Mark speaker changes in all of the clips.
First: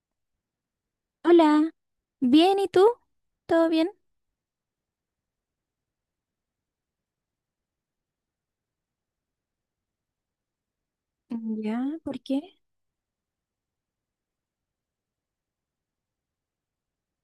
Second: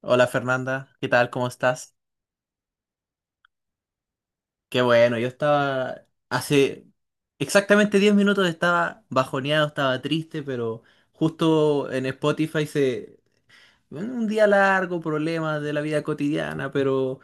Speaker 1: Hola Fernanda, ¿qué tal? ¿Cómo
Speaker 2: Hola,
Speaker 1: estás?
Speaker 2: bien, ¿y tú? ¿Todo bien?
Speaker 1: Qué bueno, yo estaba hace exactamente 10 minutos estaba bajoneado, estaba triste, pero justo
Speaker 2: Ya,
Speaker 1: en
Speaker 2: ¿por qué?
Speaker 1: Spotify. Un día largo, problemas de la vida cotidiana, pero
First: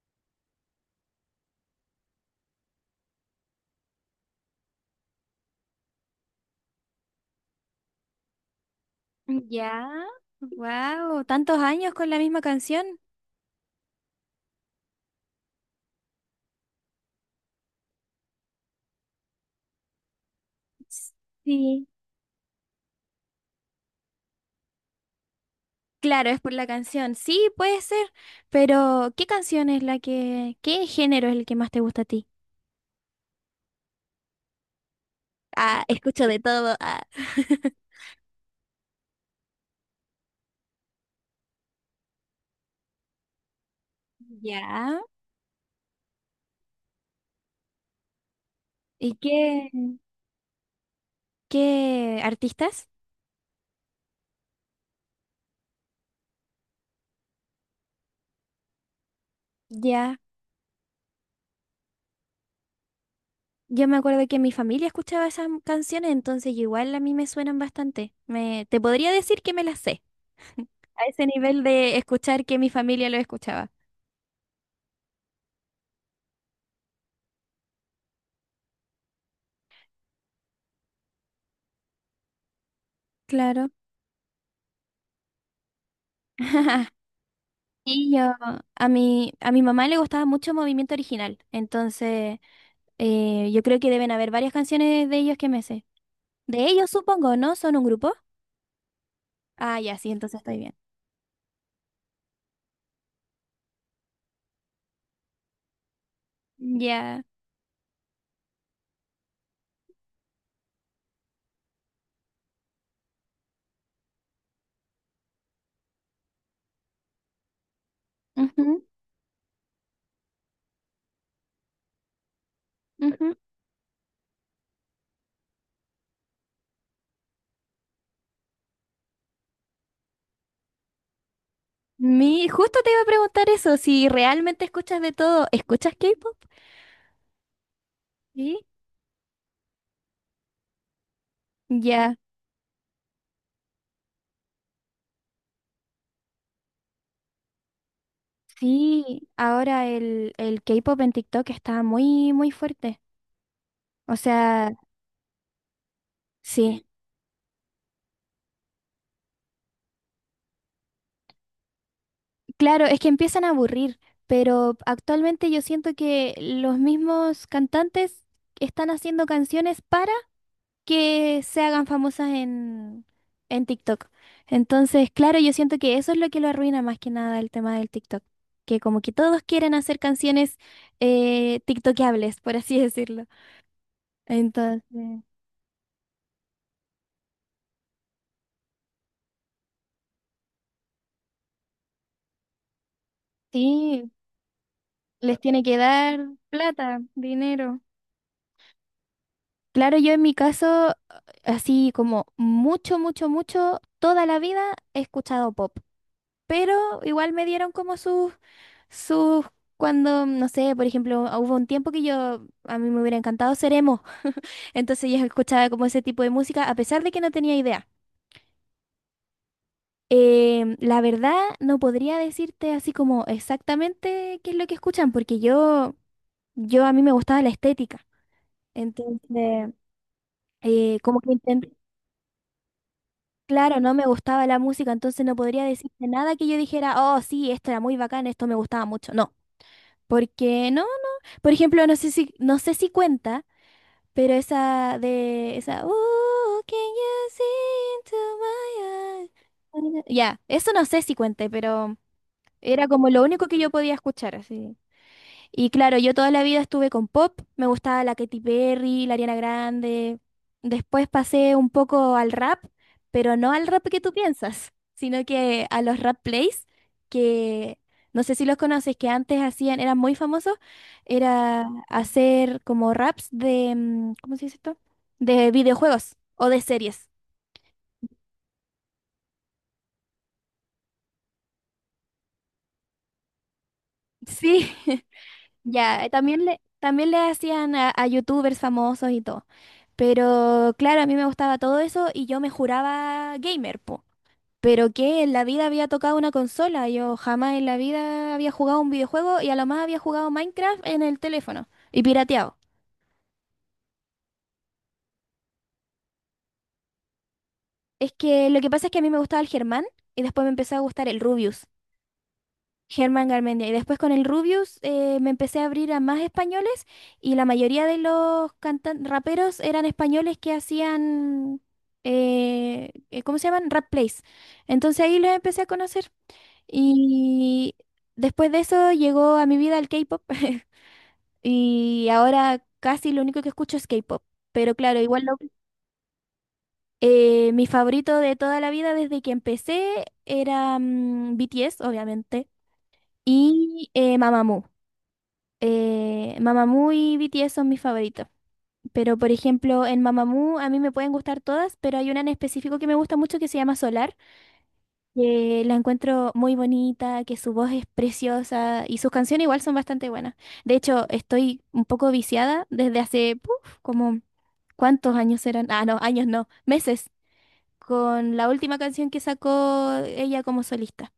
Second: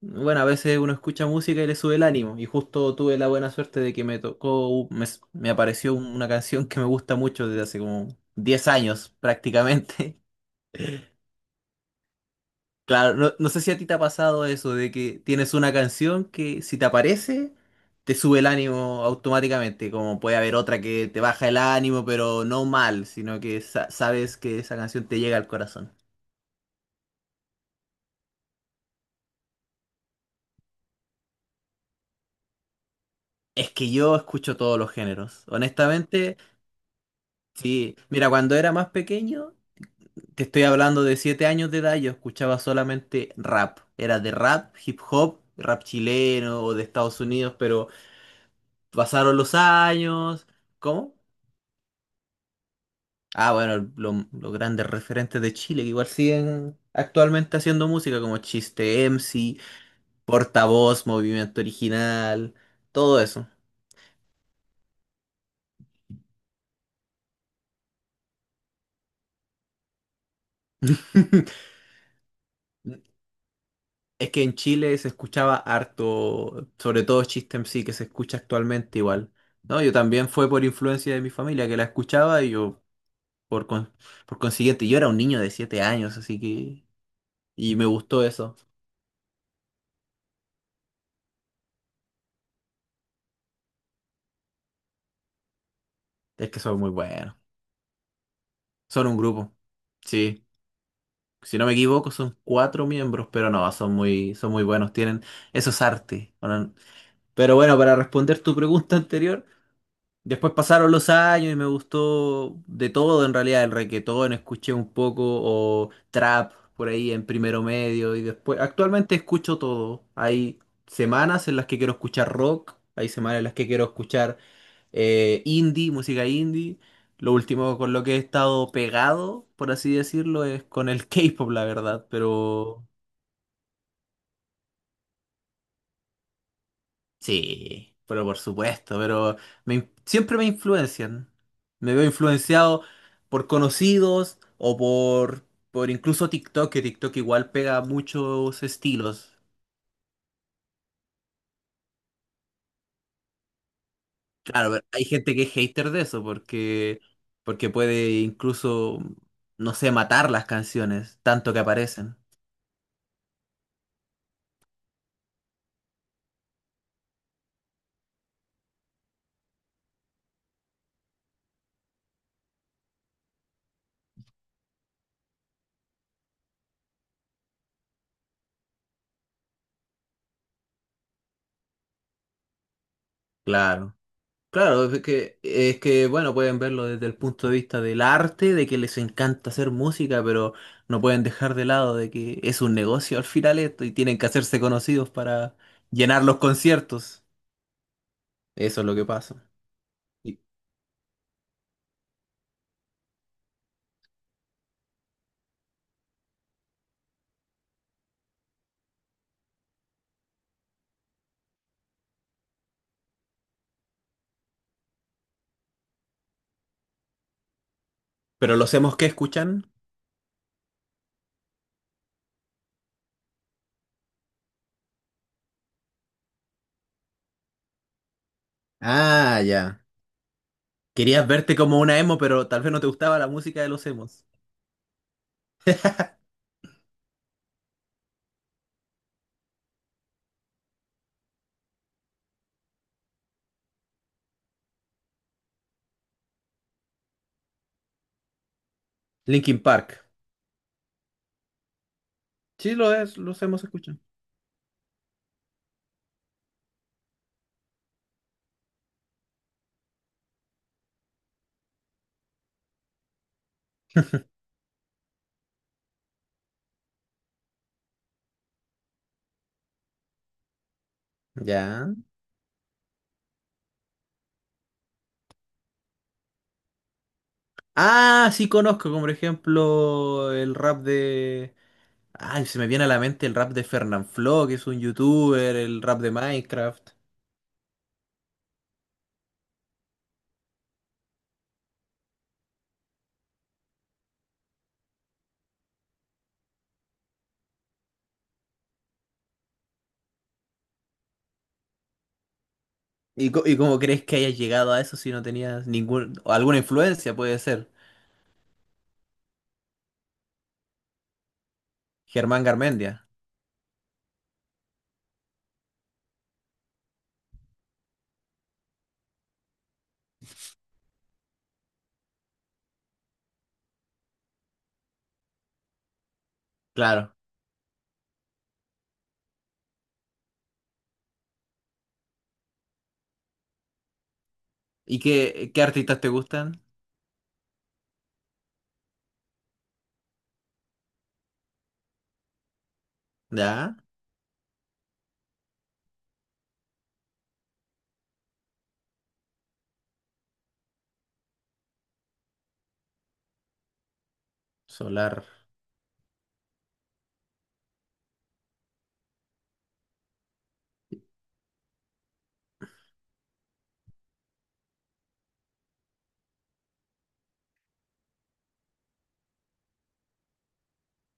Speaker 1: bueno, a veces uno escucha música y le sube el ánimo. Y justo tuve la buena suerte de que me tocó, me apareció una canción que me gusta mucho desde hace como 10 años
Speaker 2: Ya,
Speaker 1: prácticamente.
Speaker 2: wow, tantos años con la misma canción.
Speaker 1: Claro, no, no sé si a ti te ha pasado eso de que tienes una canción que si te aparece te sube el ánimo automáticamente, como puede haber otra que te baja el
Speaker 2: Sí.
Speaker 1: ánimo, pero no mal, sino que sabes que esa canción te llega al corazón.
Speaker 2: Claro, es por la canción. Sí, puede ser, pero ¿qué canción es la que, qué género es el que más te gusta a ti?
Speaker 1: Es que yo escucho todos los géneros,
Speaker 2: Ah, escucho
Speaker 1: honestamente,
Speaker 2: de todo. Ah.
Speaker 1: sí. Mira, cuando era más pequeño, te estoy hablando de 7 años de edad, yo escuchaba solamente rap. Era de rap, hip
Speaker 2: Ya.
Speaker 1: hop, rap chileno o de Estados Unidos, pero
Speaker 2: ¿Y
Speaker 1: pasaron los
Speaker 2: qué,
Speaker 1: años. ¿Cómo?
Speaker 2: qué artistas?
Speaker 1: Ah, bueno, los grandes referentes de Chile que igual siguen actualmente haciendo música como Chiste MC,
Speaker 2: Ya,
Speaker 1: Portavoz, Movimiento Original, todo eso.
Speaker 2: yo me acuerdo que mi familia escuchaba esas canciones, entonces igual a mí me suenan bastante. Me, te podría decir que me las sé. A ese nivel de escuchar que mi familia lo escuchaba.
Speaker 1: Es que en Chile se escuchaba harto, sobre todo Chiste MC que se escucha actualmente igual. No, yo también fue por influencia de mi familia que la escuchaba y yo por,
Speaker 2: Claro.
Speaker 1: con- por consiguiente, yo era un niño de 7 años, así que y me
Speaker 2: Y
Speaker 1: gustó
Speaker 2: yo,
Speaker 1: eso.
Speaker 2: a mi mamá le gustaba mucho Movimiento Original, entonces yo creo que deben haber varias canciones de ellos que me sé.
Speaker 1: Es que
Speaker 2: De
Speaker 1: son muy
Speaker 2: ellos
Speaker 1: buenos.
Speaker 2: supongo, ¿no? ¿Son un grupo?
Speaker 1: Son un grupo.
Speaker 2: Ah, ya, sí, entonces
Speaker 1: Sí.
Speaker 2: estoy bien.
Speaker 1: Si no me equivoco, son cuatro miembros, pero no, son muy buenos, tienen esos artes, ¿no?
Speaker 2: Ya.
Speaker 1: Pero bueno, para responder tu pregunta anterior, después pasaron los años y me gustó de todo en realidad, el reguetón, escuché un poco, o trap por ahí en primero medio, y
Speaker 2: Ujú,
Speaker 1: después,
Speaker 2: ujú.
Speaker 1: actualmente escucho todo. Hay semanas en las que quiero escuchar rock, hay semanas en las que quiero escuchar indie, música indie. Lo último con lo que he estado pegado, por así decirlo, es con el K-pop, la verdad.
Speaker 2: Mi, justo
Speaker 1: Pero
Speaker 2: te iba a preguntar eso, si realmente escuchas de todo, ¿escuchas K-pop?
Speaker 1: sí, pero por
Speaker 2: Sí.
Speaker 1: supuesto, pero siempre me influencian. Me veo
Speaker 2: Ya.
Speaker 1: influenciado por conocidos o por incluso TikTok, que TikTok igual pega muchos
Speaker 2: Sí,
Speaker 1: estilos.
Speaker 2: ahora el K-pop en TikTok está muy, muy fuerte. O
Speaker 1: Claro,
Speaker 2: sea...
Speaker 1: pero hay gente que es hater de eso
Speaker 2: Sí,
Speaker 1: porque puede incluso, no sé, matar las canciones, tanto que aparecen.
Speaker 2: claro, es que empiezan a aburrir, pero actualmente yo siento que los mismos cantantes están haciendo canciones para que se hagan famosas en TikTok. Entonces, claro, yo siento que eso es lo que lo arruina más que nada el tema del TikTok, que como que todos quieren hacer canciones TikTokables, por así decirlo.
Speaker 1: Claro. Claro, es
Speaker 2: Entonces,
Speaker 1: que, es que, bueno, pueden verlo desde el punto de vista del arte, de que les encanta hacer música, pero no pueden dejar de lado de que es un negocio al final esto y
Speaker 2: sí,
Speaker 1: tienen que hacerse conocidos
Speaker 2: les
Speaker 1: para
Speaker 2: tiene que dar
Speaker 1: llenar los
Speaker 2: plata,
Speaker 1: conciertos.
Speaker 2: dinero.
Speaker 1: Eso es lo que pasa.
Speaker 2: Claro, yo en mi
Speaker 1: Y-
Speaker 2: caso, así como mucho, mucho, mucho, toda la vida he escuchado pop, pero igual me dieron como sus, sus, cuando, no sé, por ejemplo, hubo un tiempo que yo, a mí me hubiera encantado ser emo, entonces yo escuchaba como ese tipo de música, a pesar de que no tenía idea.
Speaker 1: pero los emos que escuchan,
Speaker 2: La verdad, no podría decirte así como exactamente qué es lo que escuchan, porque yo a mí me gustaba la estética,
Speaker 1: ah,
Speaker 2: entonces,
Speaker 1: ya.
Speaker 2: como
Speaker 1: Querías
Speaker 2: que
Speaker 1: verte
Speaker 2: intento.
Speaker 1: como una emo, pero tal vez no te gustaba la música de
Speaker 2: Claro,
Speaker 1: los
Speaker 2: no me
Speaker 1: emos.
Speaker 2: gustaba la música, entonces no podría decirte nada que yo dijera, oh, sí, esto era muy bacán, esto me gustaba mucho. No, porque no, no. Por ejemplo, no sé si, no sé si cuenta, pero esa de, esa, "Ooh, can you see into my eyes?"
Speaker 1: Linkin Park.
Speaker 2: Ya, eso no sé si cuente, pero
Speaker 1: Sí,
Speaker 2: era
Speaker 1: lo
Speaker 2: como
Speaker 1: es,
Speaker 2: lo
Speaker 1: los
Speaker 2: único que
Speaker 1: emos
Speaker 2: yo podía
Speaker 1: escuchan.
Speaker 2: escuchar, así. Y claro, yo toda la vida estuve con pop, me gustaba la Katy Perry, la Ariana Grande. Después pasé un poco al rap, pero no al rap que tú piensas, sino que a los rap plays, que no sé si los conoces, que antes hacían, eran muy famosos, era
Speaker 1: Ya.
Speaker 2: hacer como raps de, ¿cómo se dice esto? De videojuegos o de series.
Speaker 1: Ah, sí conozco, como por ejemplo, el rap de ay, se me viene a la mente el rap de Fernanfloo, que es
Speaker 2: Sí,
Speaker 1: un youtuber, el rap
Speaker 2: ya,
Speaker 1: de Minecraft.
Speaker 2: también le hacían a youtubers famosos y todo. Pero claro, a mí me gustaba todo eso y yo me juraba gamer, po. Pero que en la vida había tocado una consola, yo jamás en la vida había jugado un videojuego y a lo más había jugado Minecraft en el teléfono y pirateado.
Speaker 1: ¿Y cómo crees que hayas llegado a eso si no tenías ningún, o alguna influencia, puede ser?
Speaker 2: Es que lo que pasa es que a mí me gustaba el Germán y después me empezó a gustar el Rubius,
Speaker 1: Germán Garmendia,
Speaker 2: Germán Garmendia. Y después con el Rubius me empecé a abrir a más españoles y la mayoría de los cantan raperos eran españoles que hacían, ¿cómo se llaman? Rap plays. Entonces ahí los empecé a conocer.
Speaker 1: claro.
Speaker 2: Y después de eso llegó a mi vida el K-pop y ahora casi lo único que escucho es K-pop. Pero claro,
Speaker 1: ¿Y
Speaker 2: igual lo-
Speaker 1: qué artistas te gustan?
Speaker 2: mi favorito de toda la vida desde que empecé era BTS, obviamente,
Speaker 1: Ya,
Speaker 2: y Mamamoo. Mamamoo y BTS son mis favoritos. Pero por ejemplo, en Mamamoo a mí me pueden gustar todas, pero hay una en específico que me gusta mucho que se llama Solar,
Speaker 1: Solar.
Speaker 2: que la encuentro muy bonita, que su voz es preciosa y sus canciones igual son bastante buenas. De hecho, estoy un poco viciada desde hace, puf, como, ¿cuántos años eran? Ah, no, años no, meses, con la última canción que sacó ella como solista,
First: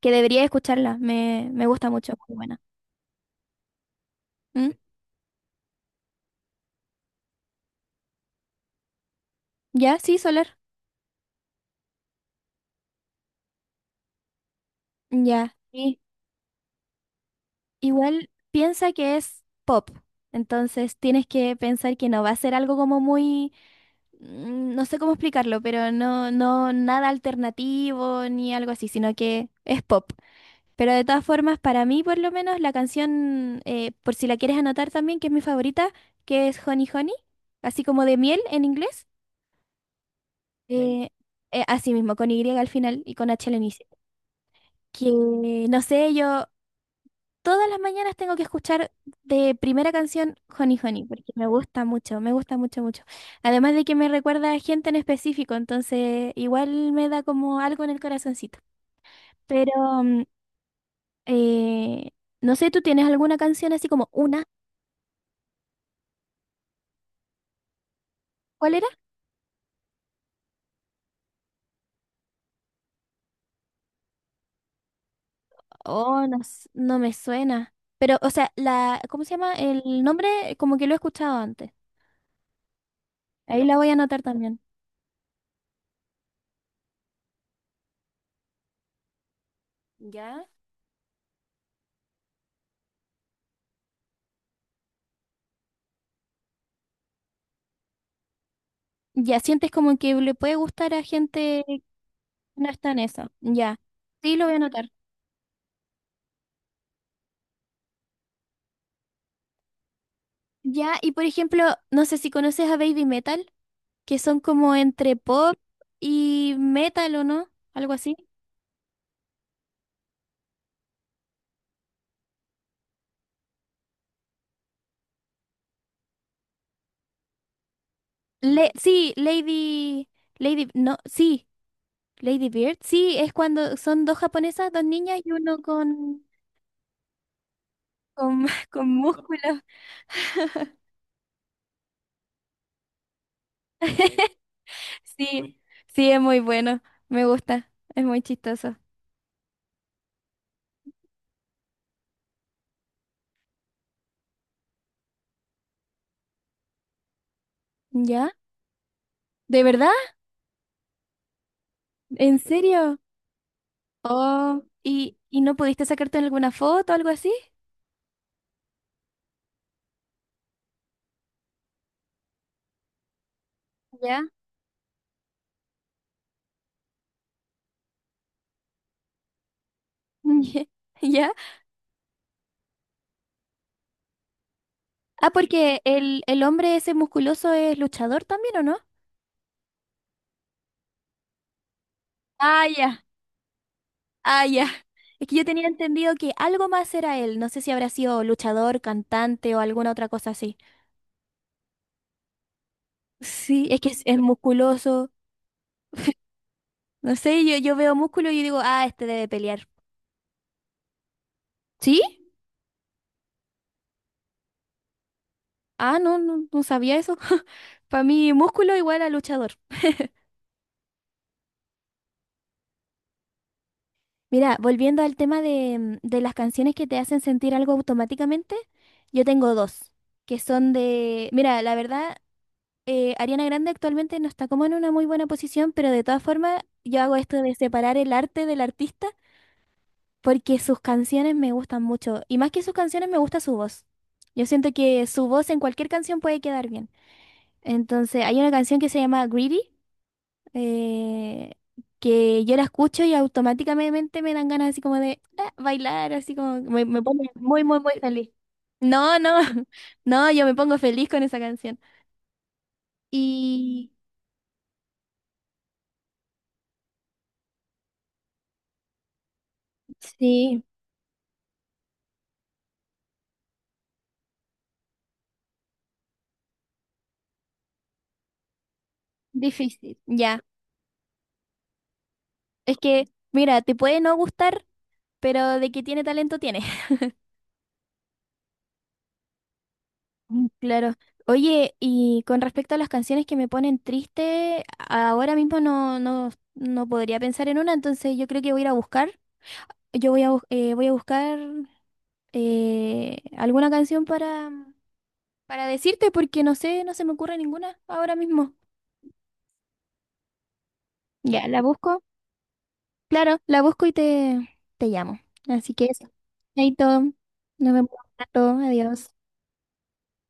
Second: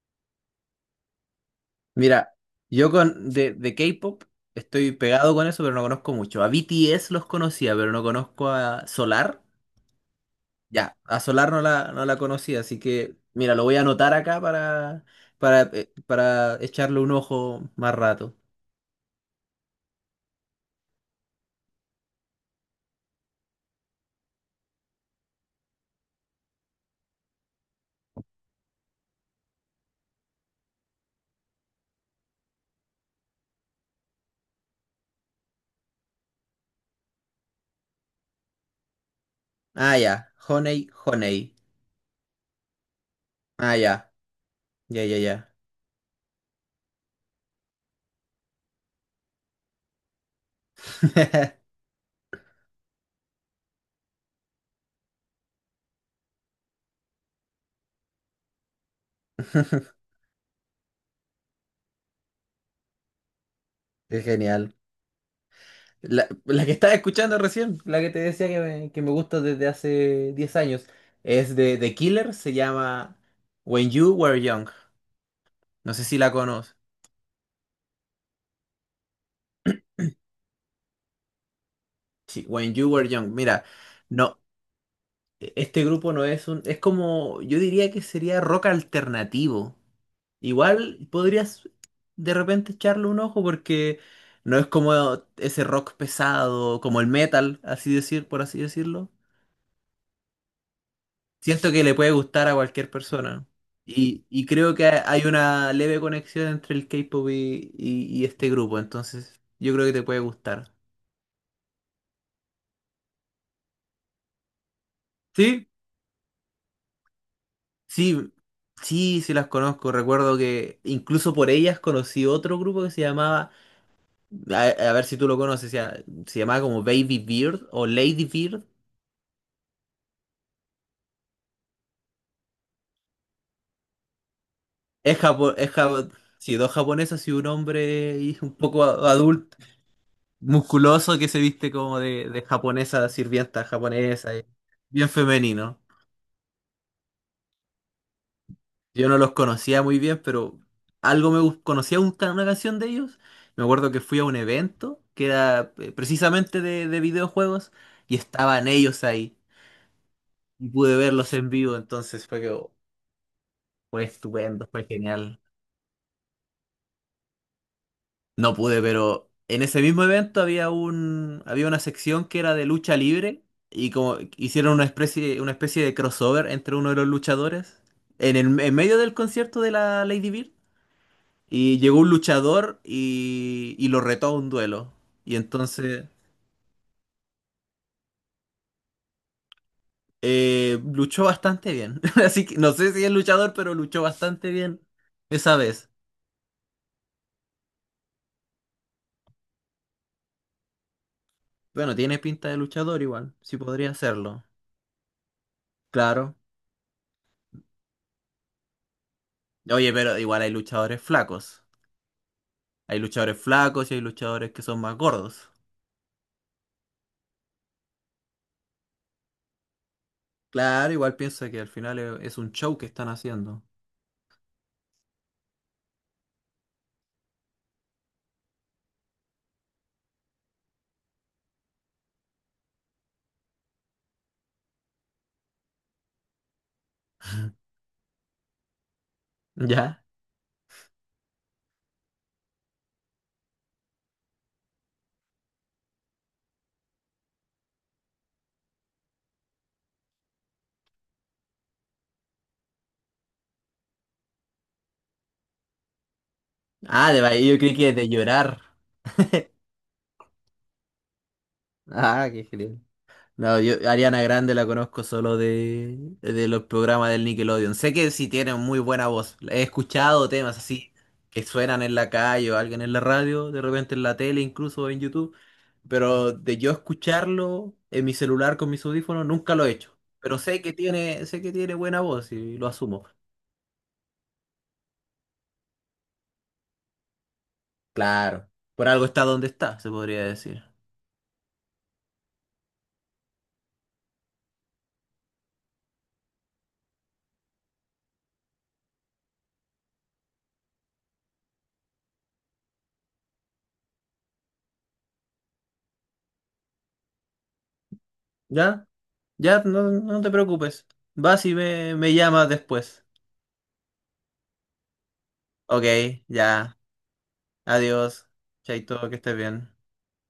Speaker 2: que debería escucharla, me gusta mucho,
Speaker 1: Mira,
Speaker 2: muy buena.
Speaker 1: yo con de K-pop
Speaker 2: ¿Mm?
Speaker 1: estoy pegado con eso, pero no conozco mucho. A BTS los conocía, pero no conozco a Solar.
Speaker 2: ¿Ya? Sí, Soler.
Speaker 1: Ya, a Solar no la conocía, así que mira, lo voy a anotar acá para,
Speaker 2: Ya.
Speaker 1: para, eh,
Speaker 2: Sí.
Speaker 1: para echarle un ojo más
Speaker 2: Igual
Speaker 1: rato.
Speaker 2: piensa que es pop, entonces tienes que pensar que no va a ser algo como muy... no sé cómo explicarlo, pero no, no nada alternativo ni algo así, sino que es pop. Pero de todas formas, para mí por lo menos la canción, por si la quieres anotar también, que es mi favorita, que es Honey Honey, así como de miel en inglés,
Speaker 1: Ah, ya, Honey,
Speaker 2: eh,
Speaker 1: Honey.
Speaker 2: así mismo, con Y al final y con H al
Speaker 1: Ah,
Speaker 2: inicio.
Speaker 1: ya, ya,
Speaker 2: Que
Speaker 1: ya, ya.
Speaker 2: no sé, yo todas las mañanas tengo que escuchar de primera canción Honey Honey, porque me gusta mucho, mucho. Además de que me recuerda a gente en específico, entonces igual me da como algo en el corazoncito. Pero mm, eh, no sé, ¿tú tienes alguna canción así como
Speaker 1: Es
Speaker 2: una?
Speaker 1: genial. La que estaba escuchando recién, la que te decía que
Speaker 2: ¿Cuál era?
Speaker 1: me, que me gusta desde hace 10 años, es de The Killer, se llama When You Were Young. No sé si
Speaker 2: Oh,
Speaker 1: la
Speaker 2: no, s-
Speaker 1: conoces.
Speaker 2: no me suena. Pero, o sea, la, ¿cómo se llama? El nombre como que lo he escuchado antes.
Speaker 1: Sí, When You Were Young.
Speaker 2: Ahí
Speaker 1: Mira,
Speaker 2: la voy a anotar
Speaker 1: no.
Speaker 2: también.
Speaker 1: Este grupo no es como, yo diría que sería rock alternativo.
Speaker 2: ¿Ya?
Speaker 1: Igual podrías de repente echarle un ojo porque no es como ese rock pesado, como el metal, así decir, por así decirlo.
Speaker 2: Ya sientes como que le puede gustar a gente
Speaker 1: Siento
Speaker 2: que
Speaker 1: que le puede gustar a
Speaker 2: no
Speaker 1: cualquier
Speaker 2: está en eso.
Speaker 1: persona.
Speaker 2: Ya.
Speaker 1: Y,
Speaker 2: Sí, lo
Speaker 1: y
Speaker 2: voy a
Speaker 1: creo que
Speaker 2: anotar.
Speaker 1: hay una leve conexión entre el K-pop y este grupo, entonces yo creo que te puede gustar.
Speaker 2: Ya, y por ejemplo, no sé si conoces a Baby Metal, que son como entre pop
Speaker 1: Sí,
Speaker 2: y metal, ¿o no? Algo así.
Speaker 1: sí, sí, sí las conozco. Recuerdo que incluso por ellas conocí otro grupo que se llamaba A, a ver si tú lo conoces, ya, se llamaba como Baby Beard o Lady Beard.
Speaker 2: Le- sí, Lady, Lady, no, sí, Lady Bird. Sí, es cuando son dos japonesas, dos
Speaker 1: Es
Speaker 2: niñas y
Speaker 1: japo-
Speaker 2: uno
Speaker 1: es japo- sí, dos japonesas y un hombre y
Speaker 2: con,
Speaker 1: un poco
Speaker 2: con
Speaker 1: adulto,
Speaker 2: músculos.
Speaker 1: musculoso, que se viste como de japonesa, sirvienta japonesa, y bien
Speaker 2: Sí,
Speaker 1: femenino.
Speaker 2: sí, es muy bueno, me gusta, es muy chistoso.
Speaker 1: Yo no los conocía muy bien, pero algo conocía una canción de ellos. Me acuerdo que fui a un evento que era precisamente de videojuegos y
Speaker 2: ¿Ya?
Speaker 1: estaban ellos ahí
Speaker 2: ¿De verdad?
Speaker 1: y pude verlos en vivo, entonces
Speaker 2: ¿En
Speaker 1: oh,
Speaker 2: serio?
Speaker 1: fue
Speaker 2: Oh,
Speaker 1: estupendo, fue genial.
Speaker 2: y no pudiste sacarte alguna foto o algo así?
Speaker 1: No pude, pero en ese mismo evento había una sección que era de lucha libre y como
Speaker 2: ¿Ya?
Speaker 1: hicieron una especie de crossover entre uno de los luchadores en medio del concierto de la Lady Bird
Speaker 2: ¿Ya?
Speaker 1: y llegó un luchador y lo retó a un duelo
Speaker 2: Ah,
Speaker 1: y
Speaker 2: porque
Speaker 1: entonces
Speaker 2: el hombre ese musculoso es luchador también, ¿o no?
Speaker 1: luchó bastante bien. Así que
Speaker 2: Ah,
Speaker 1: no sé
Speaker 2: ya,
Speaker 1: si es luchador, pero luchó
Speaker 2: ah,
Speaker 1: bastante
Speaker 2: ya.
Speaker 1: bien
Speaker 2: Es que yo
Speaker 1: esa
Speaker 2: tenía
Speaker 1: vez.
Speaker 2: entendido que algo más era él. No sé si habrá sido luchador, cantante o alguna otra cosa así.
Speaker 1: Bueno, tiene pinta de luchador igual, sí
Speaker 2: Sí, es que
Speaker 1: podría
Speaker 2: es
Speaker 1: hacerlo.
Speaker 2: musculoso.
Speaker 1: Claro.
Speaker 2: No sé, yo veo músculo y digo, ah, este debe pelear.
Speaker 1: Oye, pero igual hay luchadores flacos.
Speaker 2: ¿Sí?
Speaker 1: Hay luchadores flacos y hay luchadores que son más gordos.
Speaker 2: Ah, no, no, no sabía eso. Para mí, músculo igual a luchador.
Speaker 1: Claro, igual piensa que al final es un show que están haciendo.
Speaker 2: Mira, volviendo al tema de, de las canciones que te hacen sentir algo automáticamente, yo tengo dos, que son de... Mira, la verdad... Ariana Grande actualmente no está como en una muy buena posición, pero de todas formas yo hago esto de separar el arte del artista
Speaker 1: ¿Ya?
Speaker 2: porque sus canciones me gustan mucho y más que sus canciones me gusta su voz. Yo siento que su voz en cualquier canción puede quedar bien. Entonces hay una canción que se llama Greedy eh, que yo la escucho y automáticamente me dan ganas así como de ah, bailar, así como me
Speaker 1: Ah, de
Speaker 2: pone
Speaker 1: baile, yo
Speaker 2: muy,
Speaker 1: creí
Speaker 2: muy, muy
Speaker 1: que de
Speaker 2: feliz.
Speaker 1: llorar.
Speaker 2: No, no, no, yo me pongo feliz con esa canción.
Speaker 1: Ah, qué genial. No, yo
Speaker 2: Y
Speaker 1: Ariana Grande la conozco solo de los programas del Nickelodeon. Sé que sí tiene muy buena voz. He escuchado temas
Speaker 2: sí.
Speaker 1: así que suenan en la calle o alguien en la radio, de repente en la tele, incluso en YouTube. Pero de yo escucharlo en mi celular con mis audífonos, nunca lo he hecho.
Speaker 2: Difícil,
Speaker 1: Pero
Speaker 2: ya.
Speaker 1: sé que tiene buena voz y lo
Speaker 2: Es
Speaker 1: asumo.
Speaker 2: que, mira, te puede no gustar, pero de que tiene talento tiene.
Speaker 1: Claro, por algo está donde está, se podría decir.
Speaker 2: Claro. Oye, y con respecto a las canciones que me ponen triste, ahora mismo no, no, no podría pensar en una, entonces yo creo que voy a ir a buscar. Yo voy a, bus- voy a buscar alguna canción para decirte, porque no sé, no se me ocurre ninguna ahora mismo.
Speaker 1: ¿Ya? Ya, no, no te preocupes.
Speaker 2: Ya,
Speaker 1: Vas y
Speaker 2: la
Speaker 1: me,
Speaker 2: busco.
Speaker 1: me llamas después.
Speaker 2: Claro, la busco y te llamo. Así
Speaker 1: Ok,
Speaker 2: que eso.
Speaker 1: ya.
Speaker 2: Chaito, nos vemos
Speaker 1: Adiós.
Speaker 2: pronto. Adiós.
Speaker 1: Chaito, que estés bien.